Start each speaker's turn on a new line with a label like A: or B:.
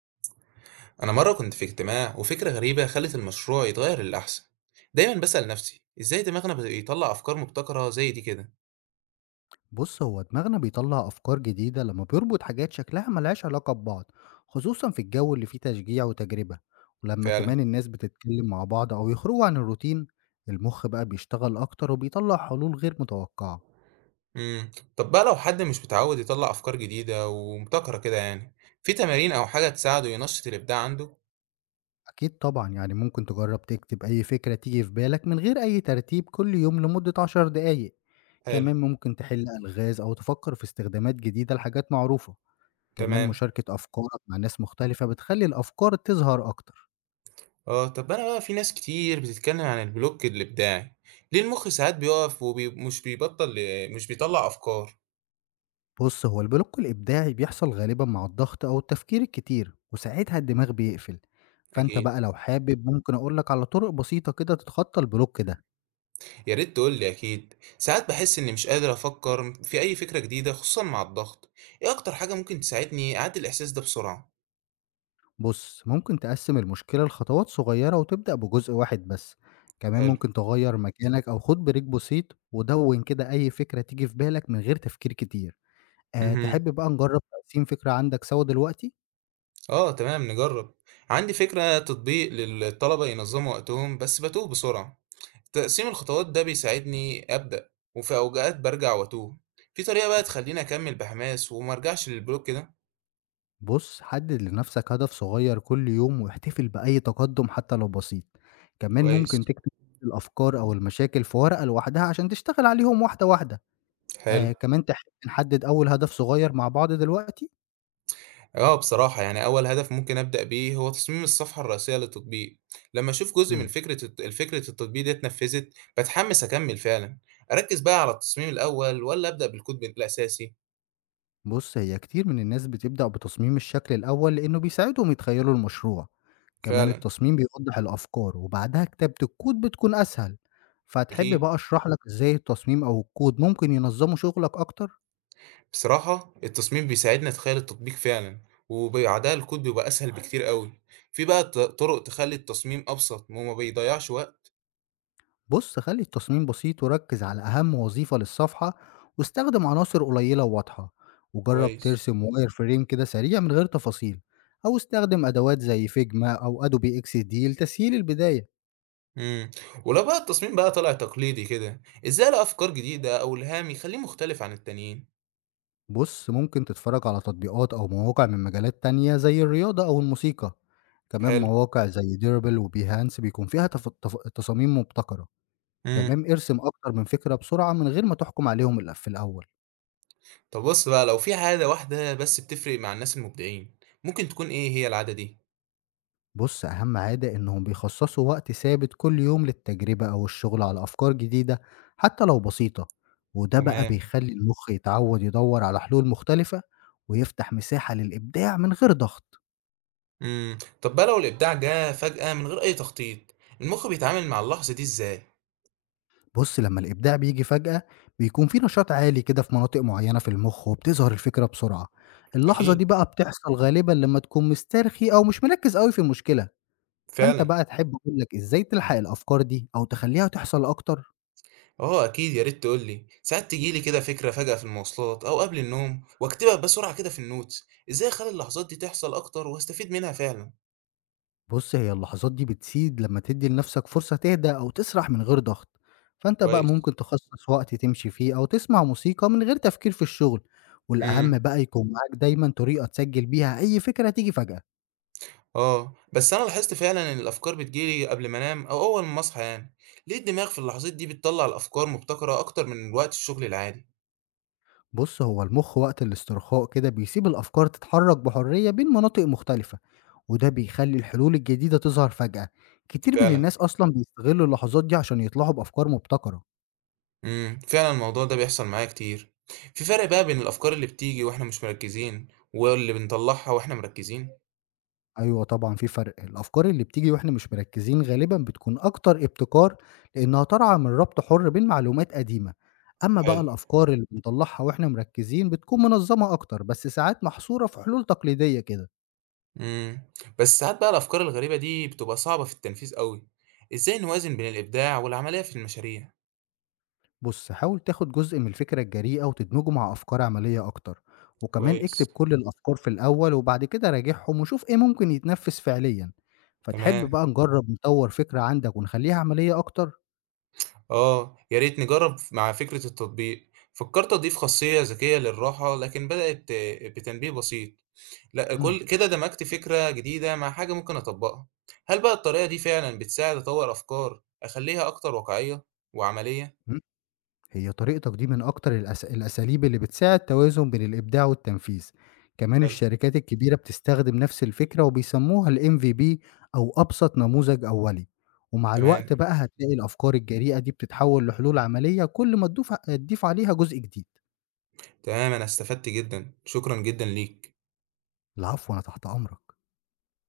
A: أنا مرة كنت في اجتماع وفكرة غريبة خلت المشروع يتغير للأحسن. دايما بسأل نفسي إزاي دماغنا بيطلع أفكار مبتكرة زي دي كده.
B: بص هو دماغنا بيطلع أفكار جديدة لما بيربط حاجات شكلها ملهاش علاقة ببعض، خصوصا في الجو اللي فيه تشجيع وتجربة، ولما
A: فعلا.
B: كمان الناس بتتكلم مع بعض أو يخرجوا عن الروتين. المخ بقى بيشتغل أكتر وبيطلع حلول غير متوقعة.
A: مم. طب بقى لو حد مش متعود يطلع أفكار جديدة ومبتكرة كده يعني، في تمارين أو حاجة تساعده ينشط الإبداع عنده؟
B: أكيد طبعا يعني ممكن تجرب تكتب أي فكرة تيجي في بالك من غير أي ترتيب كل يوم لمدة 10 دقايق.
A: حلو.
B: كمان ممكن تحل ألغاز أو تفكر في استخدامات جديدة لحاجات معروفة. كمان
A: تمام.
B: مشاركة أفكارك مع ناس مختلفة بتخلي الأفكار تظهر أكتر.
A: اه، طب أنا بقى في ناس كتير بتتكلم عن البلوك الإبداعي، ليه المخ ساعات بيقف ومش بيبطل، مش بيطلع أفكار.
B: بص هو البلوك الإبداعي بيحصل غالبا مع الضغط أو التفكير الكتير، وساعتها الدماغ بيقفل. فأنت
A: أكيد.
B: بقى لو حابب ممكن أقولك على طرق بسيطة كده تتخطى البلوك ده.
A: يا ريت تقول لي، أكيد ساعات بحس إني مش قادر أفكر في أي فكرة جديدة خصوصا مع الضغط. إيه أكتر حاجة ممكن تساعدني أعدي الإحساس ده بسرعة؟
B: بص ممكن تقسم المشكلة لخطوات صغيرة وتبدأ بجزء واحد بس. كمان
A: حلو.
B: ممكن تغير مكانك أو خد بريك بسيط ودون كده أي فكرة تيجي في بالك من غير تفكير كتير. أه
A: امم
B: تحب بقى نجرب تقسيم فكرة عندك سوا دلوقتي؟
A: آه تمام، نجرب. عندي فكرة تطبيق للطلبة ينظموا وقتهم، بس بتوه بسرعة. تقسيم الخطوات ده بيساعدني أبدأ، وفي أوقات برجع وأتوه. في طريقة بقى تخليني أكمل بحماس ومرجعش للبلوك كده؟
B: بص حدد لنفسك هدف صغير كل يوم واحتفل بأي تقدم حتى لو بسيط. كمان
A: كويس.
B: ممكن تكتب الأفكار أو المشاكل في ورقة لوحدها عشان تشتغل عليهم واحدة واحدة.
A: حلو.
B: آه كمان تحب نحدد أول هدف صغير مع بعض دلوقتي؟
A: اه بصراحة يعني أول هدف ممكن أبدأ بيه هو تصميم الصفحة الرئيسية للتطبيق، لما أشوف جزء من
B: مم.
A: فكرة الفكرة التطبيق دي اتنفذت بتحمس أكمل فعلا، أركز بقى على التصميم الأول ولا أبدأ بالكود الأساسي؟
B: بص هي كتير من الناس بتبدأ بتصميم الشكل الأول لأنه بيساعدهم يتخيلوا المشروع. كمان
A: فعلا.
B: التصميم بيوضح الأفكار وبعدها كتابة الكود بتكون أسهل. فتحب
A: أكيد.
B: بقى أشرح لك إزاي التصميم أو الكود ممكن ينظموا شغلك أكتر؟
A: بصراحة التصميم بيساعدنا نتخيل التطبيق فعلا، وبعدها الكود بيبقى أسهل بكتير قوي، في بقى طرق تخلي التصميم أبسط وما بيضيعش وقت؟
B: بص خلي التصميم بسيط وركز على أهم وظيفة للصفحة، واستخدم عناصر قليلة وواضحة، وجرب
A: كويس.
B: ترسم واير فريم كده سريع من غير تفاصيل، أو استخدم أدوات زي فيجما أو أدوبي إكس دي لتسهيل البداية.
A: امم ولو بقى التصميم بقى طلع تقليدي كده، إزاي ألاقي أفكار جديدة أو إلهام يخليه مختلف عن التانيين؟
B: بص ممكن تتفرج على تطبيقات أو مواقع من مجالات تانية زي الرياضة أو الموسيقى. كمان
A: حلو.
B: مواقع زي ديربل وبيهانس بيكون فيها تصاميم مبتكرة.
A: إمم.
B: كمان ارسم أكتر من فكرة بسرعة من غير ما تحكم عليهم في الأول.
A: طب بُص بقى، لو في عادة واحدة بس بتفرق مع الناس المبدعين، ممكن تكون إيه هي العادة دي؟
B: بُص، أهم عادة إنهم بيخصصوا وقت ثابت كل يوم للتجربة أو الشغل على أفكار جديدة حتى لو بسيطة، وده بقى
A: تمام.
B: بيخلّي المخ يتعوّد يدوّر على حلول مختلفة، ويفتح مساحة للإبداع من غير ضغط.
A: إمم. طب بقى لو الإبداع جه فجأة من غير أي تخطيط، المخ بيتعامل مع اللحظة دي إزاي؟
B: بُص، لمّا الإبداع بييجي فجأة بيكون في نشاط عالي كده في مناطق معيّنة في المخ وبتظهر الفكرة بسرعة. اللحظة
A: أكيد.
B: دي بقى بتحصل غالبًا لمّا تكون مسترخي أو مش مركّز أوي في المشكلة. فأنت
A: فعلًا.
B: بقى تحب أقول لك إزاي تلحق الأفكار دي أو تخلّيها تحصل أكتر؟
A: آه أكيد، يا ريت تقول لي. ساعات تيجي لي كده فكرة فجأة في المواصلات أو قبل النوم وأكتبها بسرعة كده في الnotes. إزاي أخلّي اللحظات دي تحصل أكتر وأستفيد منها فعلًا؟
B: بُص، هي اللحظات دي بتزيد لمّا تدّي لنفسك فرصة تهدى أو تسرح من غير ضغط، فأنت بقى
A: كويس.
B: ممكن تخصص وقت تمشي فيه أو تسمع موسيقى من غير تفكير في الشغل،
A: إمم.
B: والأهم بقى يكون معاك دايمًا طريقة تسجل بيها أي فكرة تيجي فجأة.
A: آه، بس أنا لاحظت فعلًا إن الأفكار بتيجي لي قبل ما أنام أو أول ما أصحى يعني، ليه الدماغ في اللحظات دي بتطلّع الأفكار مبتكرة أكتر من وقت الشغل العادي؟
B: بُص، هو المخ وقت الاسترخاء كده بيسيب الأفكار تتحرك بحرية بين مناطق مختلفة، وده بيخلّي الحلول الجديدة تظهر فجأة. كتير من
A: فعلا.
B: الناس أصلًا بيستغلوا اللحظات دي عشان يطلعوا بأفكار مبتكرة.
A: فعلًا الموضوع ده بيحصل معايا كتير، في فرق بقى بين الأفكار اللي بتيجي وإحنا مش مركزين واللي بنطلّعها وإحنا مركزين؟
B: أيوه طبعًا في فرق، الأفكار اللي بتيجي وإحنا مش مركّزين غالبًا بتكون أكتر ابتكار لإنها طالعة من ربط حُر بين معلومات قديمة، أمّا بقى
A: حلو.
B: الأفكار اللي بنطلّعها وإحنا مركّزين بتكون منظّمة أكتر بس ساعات محصورة في حلول تقليدية كده.
A: إمم، بس ساعات بقى الأفكار الغريبة دي بتبقى صعبة في التنفيذ أوي، إزاي نوازن بين الإبداع والعملية في المشاريع؟
B: بُص، حاول تاخد جزء من الفكرة الجريئة وتدمجه مع أفكار عملية أكتر، وكمان اكتب
A: كويس.
B: كل الأفكار في الأول وبعد كده راجعهم وشوف إيه ممكن يتنفّذ فعليًا. فتحب
A: تمام.
B: بقى نجرّب نطوّر فكرة عندك ونخلّيها عملية أكتر؟
A: آه، يا ريت نجرب مع فكرة التطبيق، فكرت أضيف خاصية ذكية للراحة لكن بدأت بتنبيه بسيط، لأ
B: إمم.
A: كل كده دمجت فكرة جديدة مع حاجة ممكن أطبقها، هل بقى الطريقة دي فعلا بتساعد أطور أفكار أخليها أكتر واقعية وعملية؟
B: هي طريقتك دي من أكتر الأساليب اللي بتساعد توازن بين الإبداع والتنفيذ. كمان
A: حلو.
B: الشركات الكبيرة بتستخدم نفس الفكرة وبيسموها الMVP أو أبسط نموذج أولي، ومع
A: تمام.
B: الوقت بقى هتلاقي الأفكار الجريئة دي بتتحول لحلول عملية كل ما تضيف عليها جزء جديد.
A: تمام، أنا استفدت جدا، شكرا جدا ليك.
B: العفو، أنا تحت أمرك.